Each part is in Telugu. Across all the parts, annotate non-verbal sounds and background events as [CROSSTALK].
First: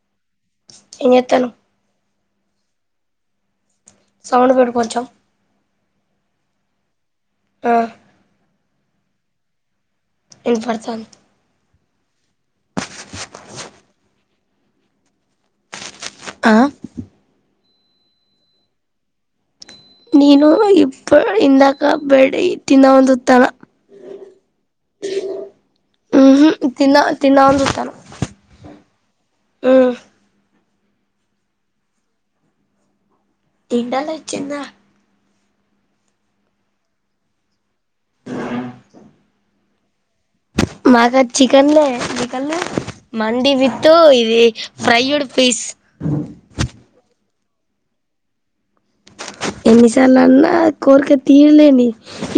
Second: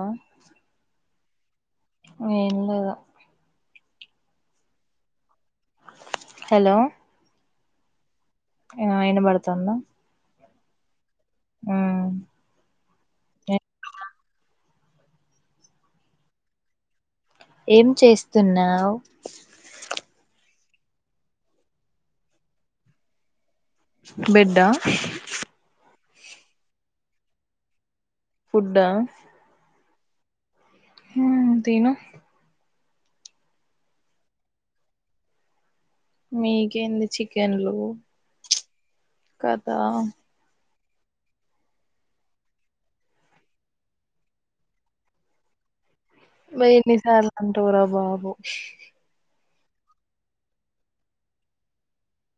ఆ ఏ చేస్తానవూ ఏం లేదు సౌండు, పెట్టు, కొంచం హలో, ఆహ్ ఆ వినబడుతుందా ఇంన్పడ్తంది ఉమ్ ఆ ఏం చేస్తున్నవ్ నను ఇప్ప ఇందాక బడి తిందాం అని జుత్తన బెడా హు్ హు్ తిన్నా తిన్నావని జుత్తన ఫుడ్డ ఉ ఉ తిను తింటలే చిన్నగ మీకేంది చికెన్లు కతా [UNINTELLIGIBLE] చికన్లే [UNINTELLIGIBLE] మండి వితు ఇది ఫ్రైడ్ పీస్ మే ఎన్నిసార్లు అంటవుర బాబు ఎన్నిసార్లు అన్నా కోరిక తీరలేని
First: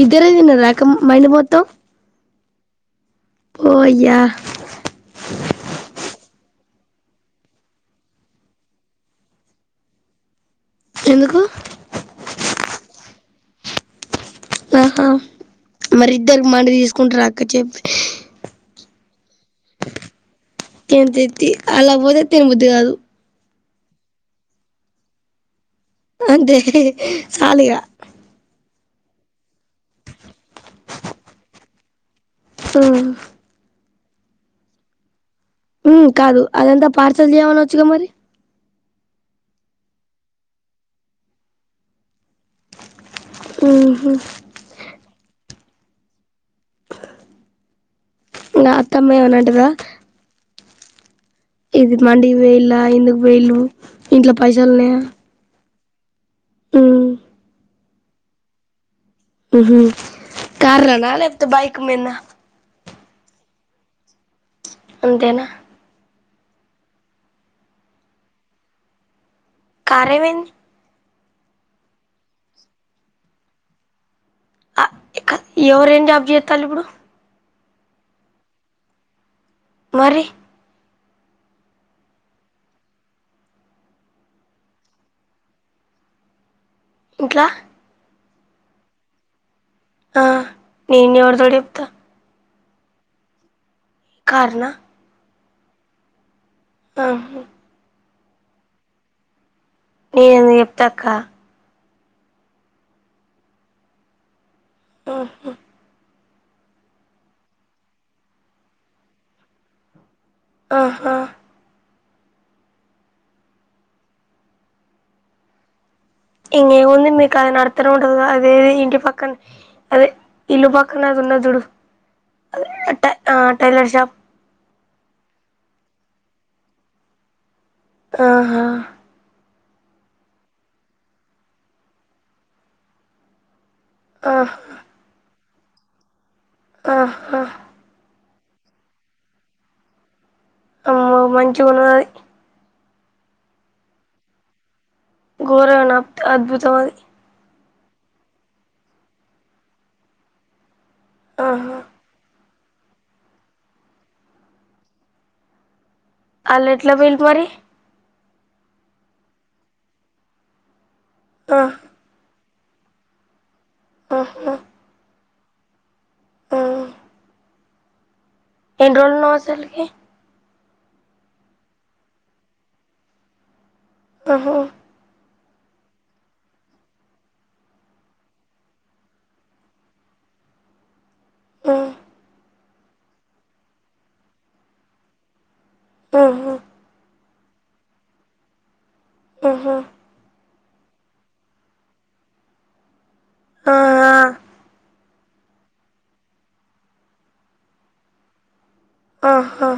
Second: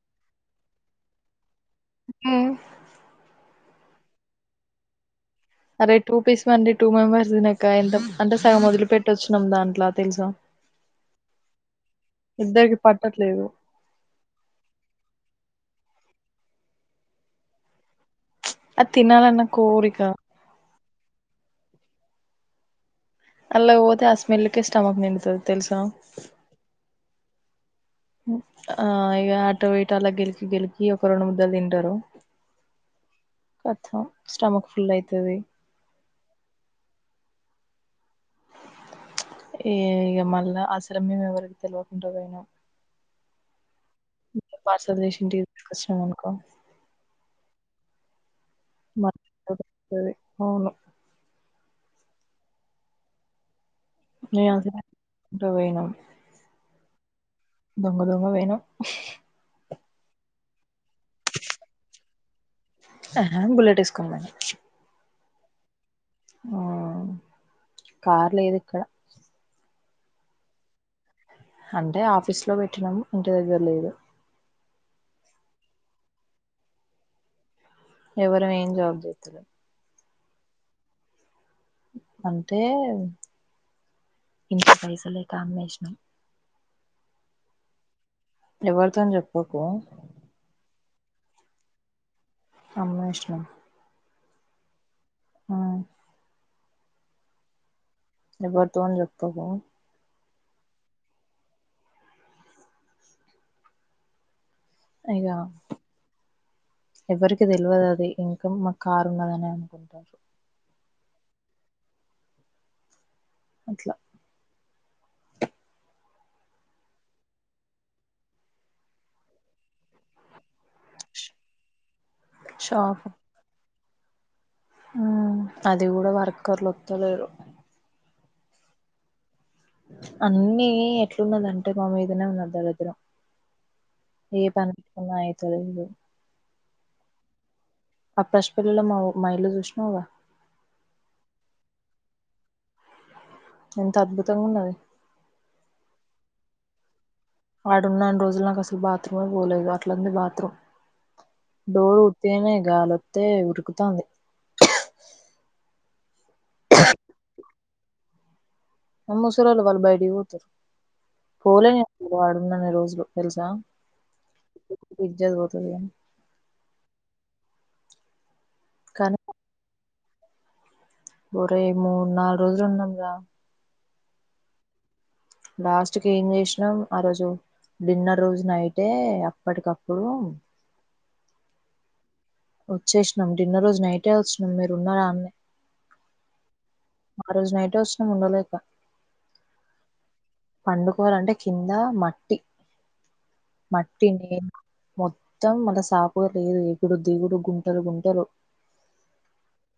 ఇద్దరే తిన్నార అక్క మండి మొత్తం ఉ పో అయ్య అరే టూ పీస్ మండి టూ మెంబర్స్ తినేకైయల్దు అంటే సగం ఒదిలి పెట్టొచ్చినం దాంట్ల తెలుసా ఎందుకు ఇద్దరికి పట్టట్లేదు ఆహా మరి ఇద్దర్కి మండి తీసుకుంటార అక్క చెప్ అది తినాలన్న కోరిక [UNINTELLIGIBLE] బోతే తనబుద్ది కాదు అన్లాక్ వోతే ఆ స్మెల్కే స్టమక్ నిండుతది తెలుసా అంతే సాలిగ ఆ ఇగ ఆటు ఇటు అలా గెలికి గెలికి ఒక రెండు ముద్దలు తింటారు ఉ [UNINTELLIGIBLE] స్టమక్ ఫుల్ అయితది ఉమ్ కాదు అదంతా పార్సల్ చేయమనొచ్చుగ మరి ఏ ఇగ మళ్ళ అసలే మేం ఎవరికి తెల్వకుంట [UNINTELLIGIBLE] ఉహు [UNINTELLIGIBLE] ఇంటికి తీసుకొచ్చినాం అనుకో ఇంగ అత్తమ్మ ఏమని అంటదా [UNINTELLIGIBLE] అవును ఇది మండికి వేల్ల ఎందుకు పోయిళ్లు [UNINTELLIGIBLE] ఉ దొంగ దొంగ గా పోయినం ఉహు కార్లన లేక్పోతే బైకు మీన్న [UNINTELLIGIBLE] అంతేన ఆ కార్ లేదిక్కడ కారేమై అంటే ఆఫీస్లో పెట్టినం ఇంటి దగ్గర లేదు ఆ కాద్ ఎవరేం జాబ్ జేత్తల్లు ఇప్పుడు ఎవరమేం జాబ్ జేత్తలే మరి అంటే ఇంట్ల పైసల్లేక అమ్మేశ్నం ఇంట్లా ఎవర్తోన్ జెప్పకు ఆ నేను ఎవర్తోటి చెప్తా అమ్మేశ్నం కార్నా ఆ ఆహ ఎవర్తోన్ జెప్పకు నే ఎందుకు జెప్తా అక్కా ఇగో ఆహా ఎవ్వరికి తెల్వదది ఇంకా మా కారు ఉన్నదని అనుకుంటార్రు. ఆహా అట్లా ఇంగేం ఉంది మీ కది నీకది నడుత్త రోడ్డు అదే ఏవీ ఇంటి పక్కన్ అదే ఇల్లు పక్కన అది ఉన్నజూడు షాప్ అదే ఆ టైలర్ షాప్ ఉమ్ అది కూడా వర్కర్లు ఒత్తలేరు ఆహా అన్నీ ఎట్లున్నదంటే మా మీదనే ఉన్న దరిద్రం ఏ ఆహ్ పని [UNINTELLIGIBLE] ఐతలే లేదు ఆహ్హా అపాష్పిల్లిలో మా మా ఇల్లు జూష్ణవ్ గా ఆమ్మో మంచిగున్నది ఎంత అద్భుతంగా ఉన్నది ఘోరనాప్ అద్భుతమది వాడున్నన్ని రోజులు నాకు అసల్ బాత్రూమే బోలేదు అట్లుంది బాత్రూమ్ ఆహా డోర్ తేనే గాలొత్తే ఉరుకుతాంది ఆల్లెట్ల పొయిల్ మరి ముసలొళ్ళు వాళ్ళు బైటికి పోతరు ఆ పోలే నే వాడున్నని రోజులు తెల్సా ఊహు ఇజ్జత్ పోతద్ అని ఊ కాని ఎన్రోలున్నవ్ అస్సల్కి ఒరేయ్ మూడ్ నాల్రోజులు ఉన్నం రా ఊహు లాస్ట్ కేం జేశ్నాం ఆ రోజు డిన్నర్ రోజు నైటే అప్పటికప్పుడు ఊ వచ్చేస్నాం డిన్నర్ రోజు నైటే వచ్నాం మీరు ఉన్నారాడ్నే ఊహు ఆ రోజ్ నైటె వచ్చినం ఉండలేక ఊహు పండుకోవాలంటే కింద మట్టి ఆ మట్టి నే మొత్తం మళ్ళ సాపుగా లేదు ఎగుడు దిగుడు గుంటలు గుంటలు ఆ హా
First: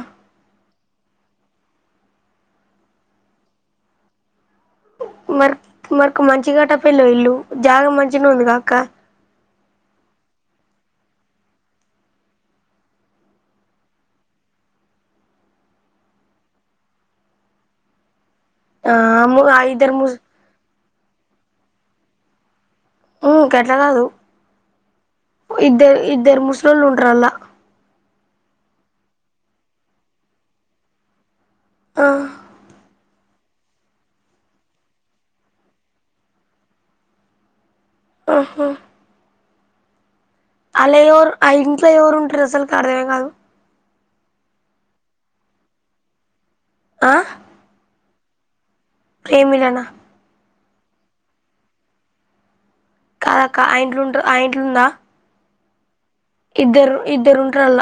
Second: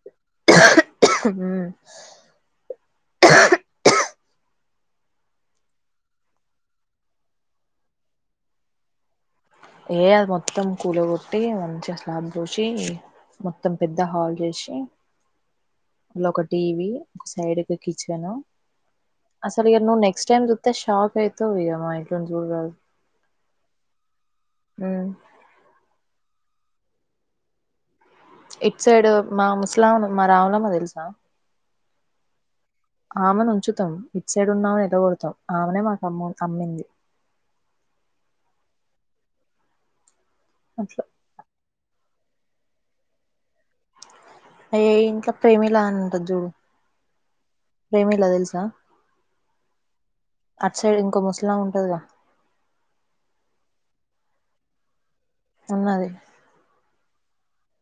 ఉమ్ మర్క్ మర్కు మంచి గట్టక్పొయిల్లు ఇల్లు జాగ మంచిగనె ఉందిగా అక్కా ఏ అది మొత్తం కూలగొట్టి మంచిగా స్లాబ్ పోసి మొత్తం పెద్ద హాల్ చేసి అల్ల ఒక టీవీ ఒక సైడుకి కిచెను ఆ అసలు ఇగ ఇద్దరు నువ్ ముస్ నెక్స్ట్ టైమ్ జుత్తె షాక్ అయితవ్ ఇగ మా ఇల్లుని జూడరాదు ఉహ్ గట్ల కాదు ఉ ఇద్దరు ఇద్దరు ముసలోల్లు ఉంటర్ అల్ల ఇట్ సైడ్ మా ముసలమను మా రావులమ్మ తెల్సా ఆహ్ ఆమెను ఉంచుతాం ఇటు సైడ్ ఉన్నామని ఎల్ల కొడతాం ఆమెనే మాకు అమ్ అమ్మింది అహ్ఆ అల్ల అట్లా ఎవరు ఆ ఇంట్లో ఎవరు ఉంటరు అసలుకి అర్థమే కాదు అయ ఆ ఇంట్లో ప్రేమిల అనుంటద్ చూడు ఆ ప్రేమిలా తెల్సా ప్రేమిల నా అట్ సైడ్ ఇంకో ముసలామే ఉంటదిగా కాదక్కా ఆ ఇంట్లుంట ఆ ఇంట్లుందా ఉన్నది ఇద్దరు ఇద్దరూంట్రల్ల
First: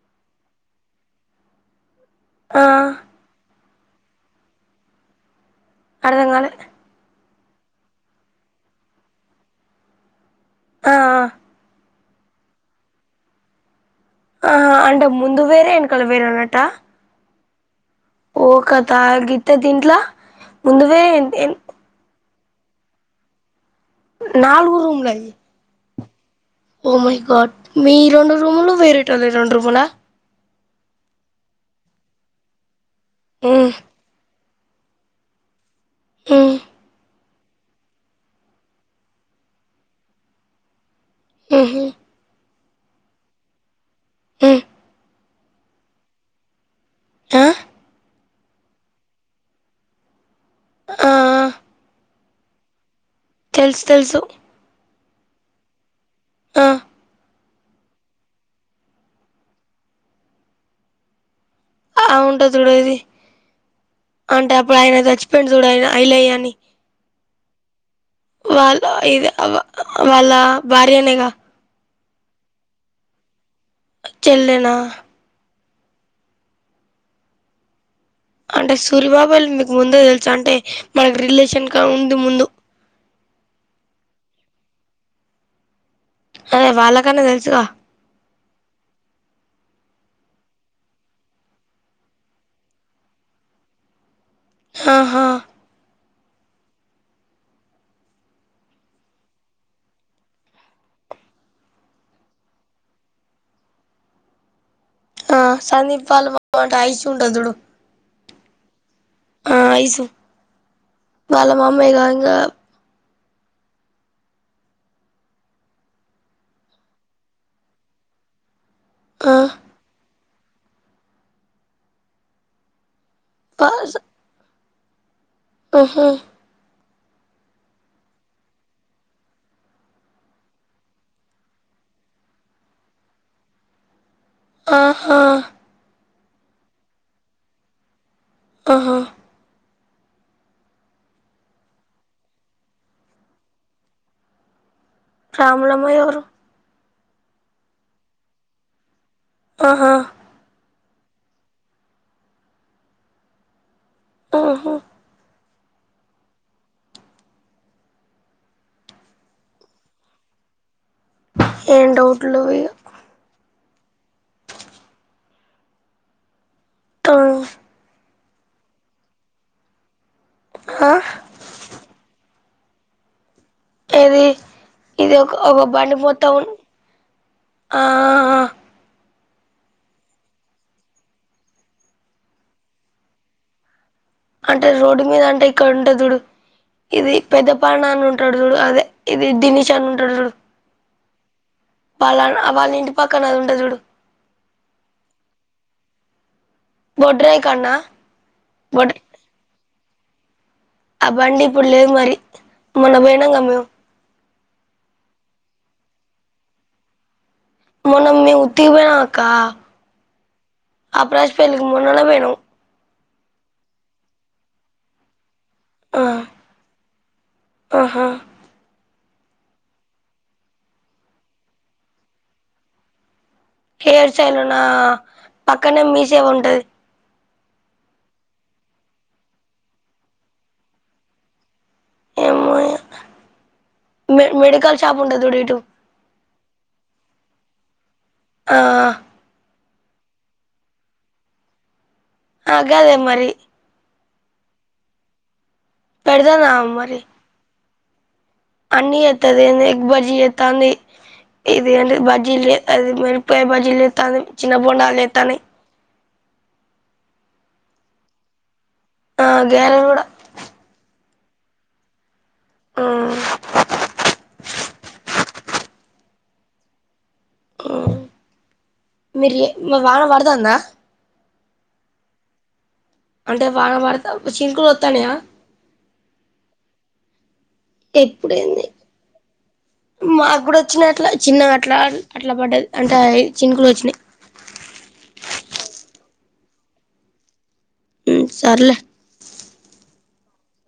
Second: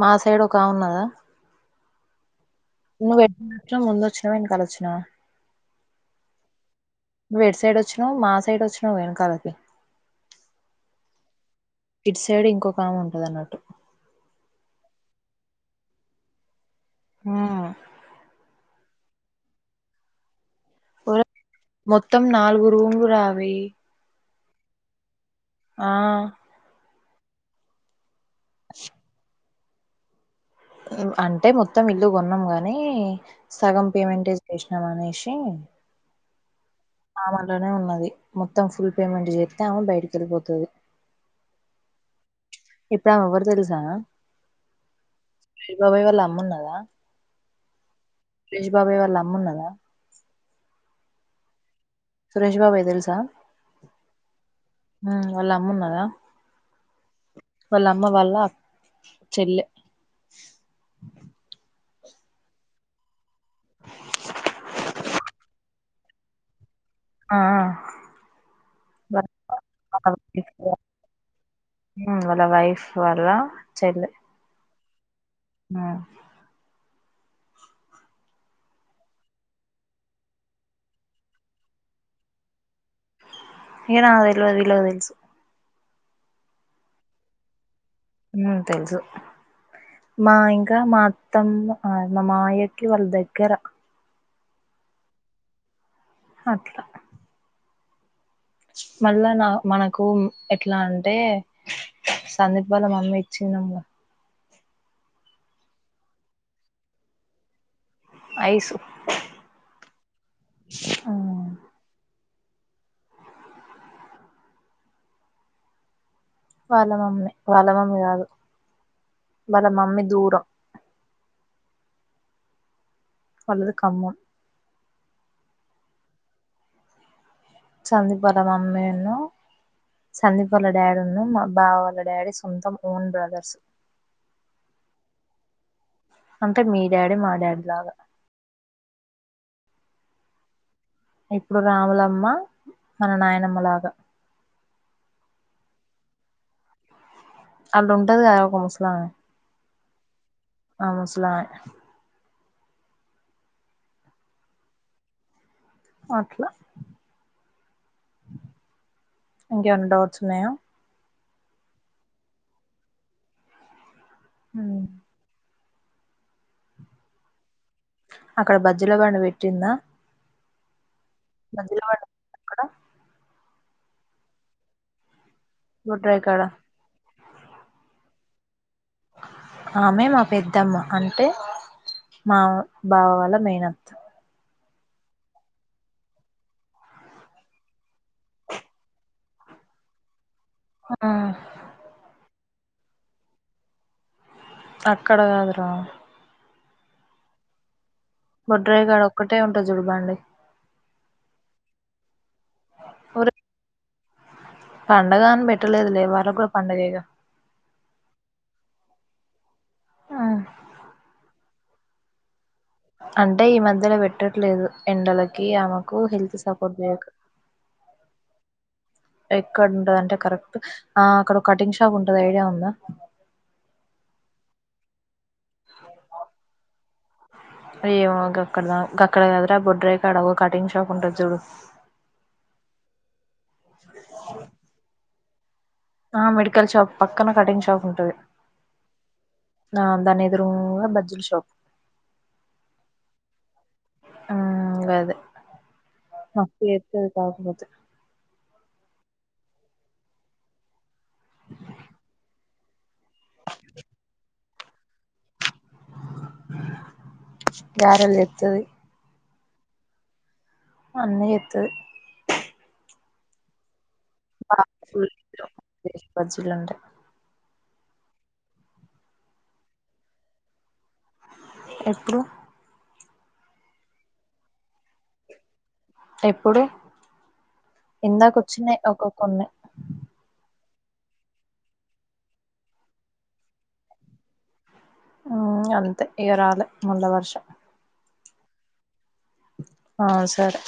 మా సైడ్ ఒకామె ఉన్నదా ఆ నువ్వు ఎట్ల ఒచ్చావ్ ముందొచ్చినావ ఎనకాలొచ్చినవ అర్థం కాలే నువు ఎట్ సైడ్ వచ్చినావు మా సైడ్ వచ్చినావ్ వెనకాలకి ఆఆ ఇట్ సైడ్ ఇంకోకామె ఉంటది అన్నట్టు ఆహా అంటే ముందు వేరే ఎనకాల వేరే ఉన్నట్టా హూ ఓ కథ గింత దీంట్లా ముందుదే ఎన్ ఎన్ మొత్తం నాలుగు రూమ్లురా అవి నాలుగు రూమ్లా అయ్యి ఆ ఓ మై గాడ్ మీ రెండు రూములు వేరేటోల్లయి రెండు రూములా అంటే మొత్తం ఇల్లు కొన్నాం గాని ఉమ్ సగం పేమెంటె చేసినాం అనేశి హు ఆమె అన్లానే ఉన్నది మొత్తం ఫుల్ పేమెంట్ చేత్తె ఆమె బయటికెళ్ళిపోతది ఉహు ఇప్పుడు ఆమె ఎవరు తెలుసా ఉమ్ [UNINTELLIGIBLE] బబాయి వాళ్ళ అమ్మ ఉన్నదా ఆ సురేష్ బాబాయ్ వాళ్ళ అమ్మ ఉన్నదా ఆఆ సురేష్ బాబాయ్ తెల్సా తెలుస్ తెలుసు ఆ వాళ్ళమ్మ ఉన్నదా ఆ వాళ్ళ అమ్మ వాళ్ళ అక్ చెల్లె ఆ ఉంటది చూడ్ అది అంటే అప్పుడు ఆయన చచ్చిపోయుండు చూడు ఆయన ఐలయ్య అని ఆ ఆ వాళ్ళ వాళ్ళ ఇది అవ్వ ఆ వాళ్ళ భార్యనేగా ఊ వాళ్ళ వైఫ్ వాళ్ళ చెల్లె చెల్లెనా ఊ అంటే సూరిబాబాయోల్ మీకు ముందే తెలుసా అంటే మనకి రిలేషన్ క ఉందు ముందు హే నాగ్ తెల్వదు వీళ్ళక్ తెలుసు అదే వాళ్ళకన్నా తెలుసుగా ఉ తెలుసు మా ఇంకా మా అత్తమ్మ ఆ మామయ్య కి వాళ్ళు దగ్గర ఆహా అట్లా మళ్ళా నా మనకు ఎట్లా అంటే సందిప్ వాళ్ళ మామ్మీ చిన్నమ్మో ఆ సందీప్ వాళ్ళ మమ్మీ అంటే అయసు ఉంటది చూడు ఐసు ఆ ఐసు వాళ్ళ మమ్మే గా ఇంగ వాళ్ళ మమ్మే వాళ్ళ మమ్మీ కాదు ఆ వాళ్ళ మమ్మీ దూరం వాళ్ళది ఖమ్మం ఉహు సందీప్ వాళ్ళ మమ్మీను సందీప్ వాళ్ళ డాడీ ఉన్ను మా బావ వాళ్ళ డాడీ సొంతం ఓన్ బ్రదర్స్ ఆహా అంటే మీ డాడీ మా డాడీ లాగా ఆహా ఇప్పుడు రాములమ్మ మన నాయనమ్మ లాగా రాములమ్మ ఎవరు అల్లుంటది గద ఒక ముస్లామె ఆహా ఆ ముసలామె ఆహా అట్లా ఇంకేమన్నా డౌట్స్ ఉన్నాయా ఏం డౌట్లు లెవు ఇగ ఉ తా అక్కడ బజ్జిల బండి పెట్టింన్నా హా బజ్జిల బండి అక్కడ ఏది ఇది ఒక ఒక బండి గొడ్రాయి పోత కాడ ఉన్ ఆ ఆ ఆ ఆమె మా పెద్దమ్మ అంటే మా బావ వాళ్ల మేనత్త అంటే రోడ్డు మీద అంటే ఇక్కడ ఉంటది చూడు ఇది పెద్దపాన అని ఉంటాడు జూడు అదే ఇది దినిష్ అన్న ఉంటాడు జూడు ఆ వాళ్ళ వాళ్ళింటి పక్కన ఆది ఉంటది జూడు అక్కడ కాదు రా బొడ్రాయి కాడన బొడ్రాయి గడ ఒక్కటే ఉంటది జుడు బండి ఆ బండి ఇప్పుడ్ లేదు మరి మొన్న బోయినం గ మేమ్ పండగా అని పెట్టలేదులే వాళ్ళక్ గూడా పండుగేగా మొన్న మేం ఉతిగబోయినం అక్క ఆహ్ అప్రేష్ పేల్లికి మొన్ననే పోయినం అంటే ఈ మధ్యల పేట్టట్లేదు ఎండలకి ఆమె కూ ఆ హెల్త్ సపోర్ట్ జేయక ఆహా ఎక్కడ్ ఉంటది అంటే కరెక్ట్ ఆహ్ అక్కడ ఓ కటింగ్ షాప్ ఉంటది ఐడియా ఉందా హేర్ స్టైలొనా పక్కనే మీసేవ ఉంటది అయ్యో గక్కడ్ దా గక్కడ కదరా బొడ్రయి కాడ ఓ కటింగ్ షాప్ ఉంటది జూడు ఏమో ఇగ మె మెడికల్ షాప్ ఉంటది జూడు ఇటు ఆహ్ మెడికల్ షాప్ పక్కన కటింగ్ షాప్ ఉంటది. ఆహ్ నా దాని ఎదురొంగ బజ్జీల్ షాపు ఆహ్ గాదే మరి ఆహ్ గదే పెడతది మస్త్ ఆమె జెత్తది కాకపోతె అన్నీ జెత్తది ఏంది ఎగ్ బజ్జీ జెతాంది ఇది ఎంటి బజీలు జెత్తంది మీర్ పై బజీలు జెత్తంది చిన్న బొండాల్ జెత్తన్నాయి గారెల్ జెత్తది ఆహ్ గ్యారెల్ గూడా అన్ని జెత్తది ఆహ్ [INAUDIBLE] బజ్జీలంట ఆహ్ మీర్ ఏ వాన పడ్తాంద. ఎప్పుడు అంటే వాన పడ్త చిన్కులు ఒత్తనయా ఎప్పుడు ఇందాక ఎప్పుడెంది వచ్చినాయి ఒక కొన్ని మాక్ గూడ ఓచ్చిన అట్లా చిన్న అట్లా అట్లా పడ్డది అంటే చిన్నకులు ఓచ్చినీ ఆహ్ అంతే ఇగ రాలే మళ్ళ వర్షం సర్లే ఆహ్ సరే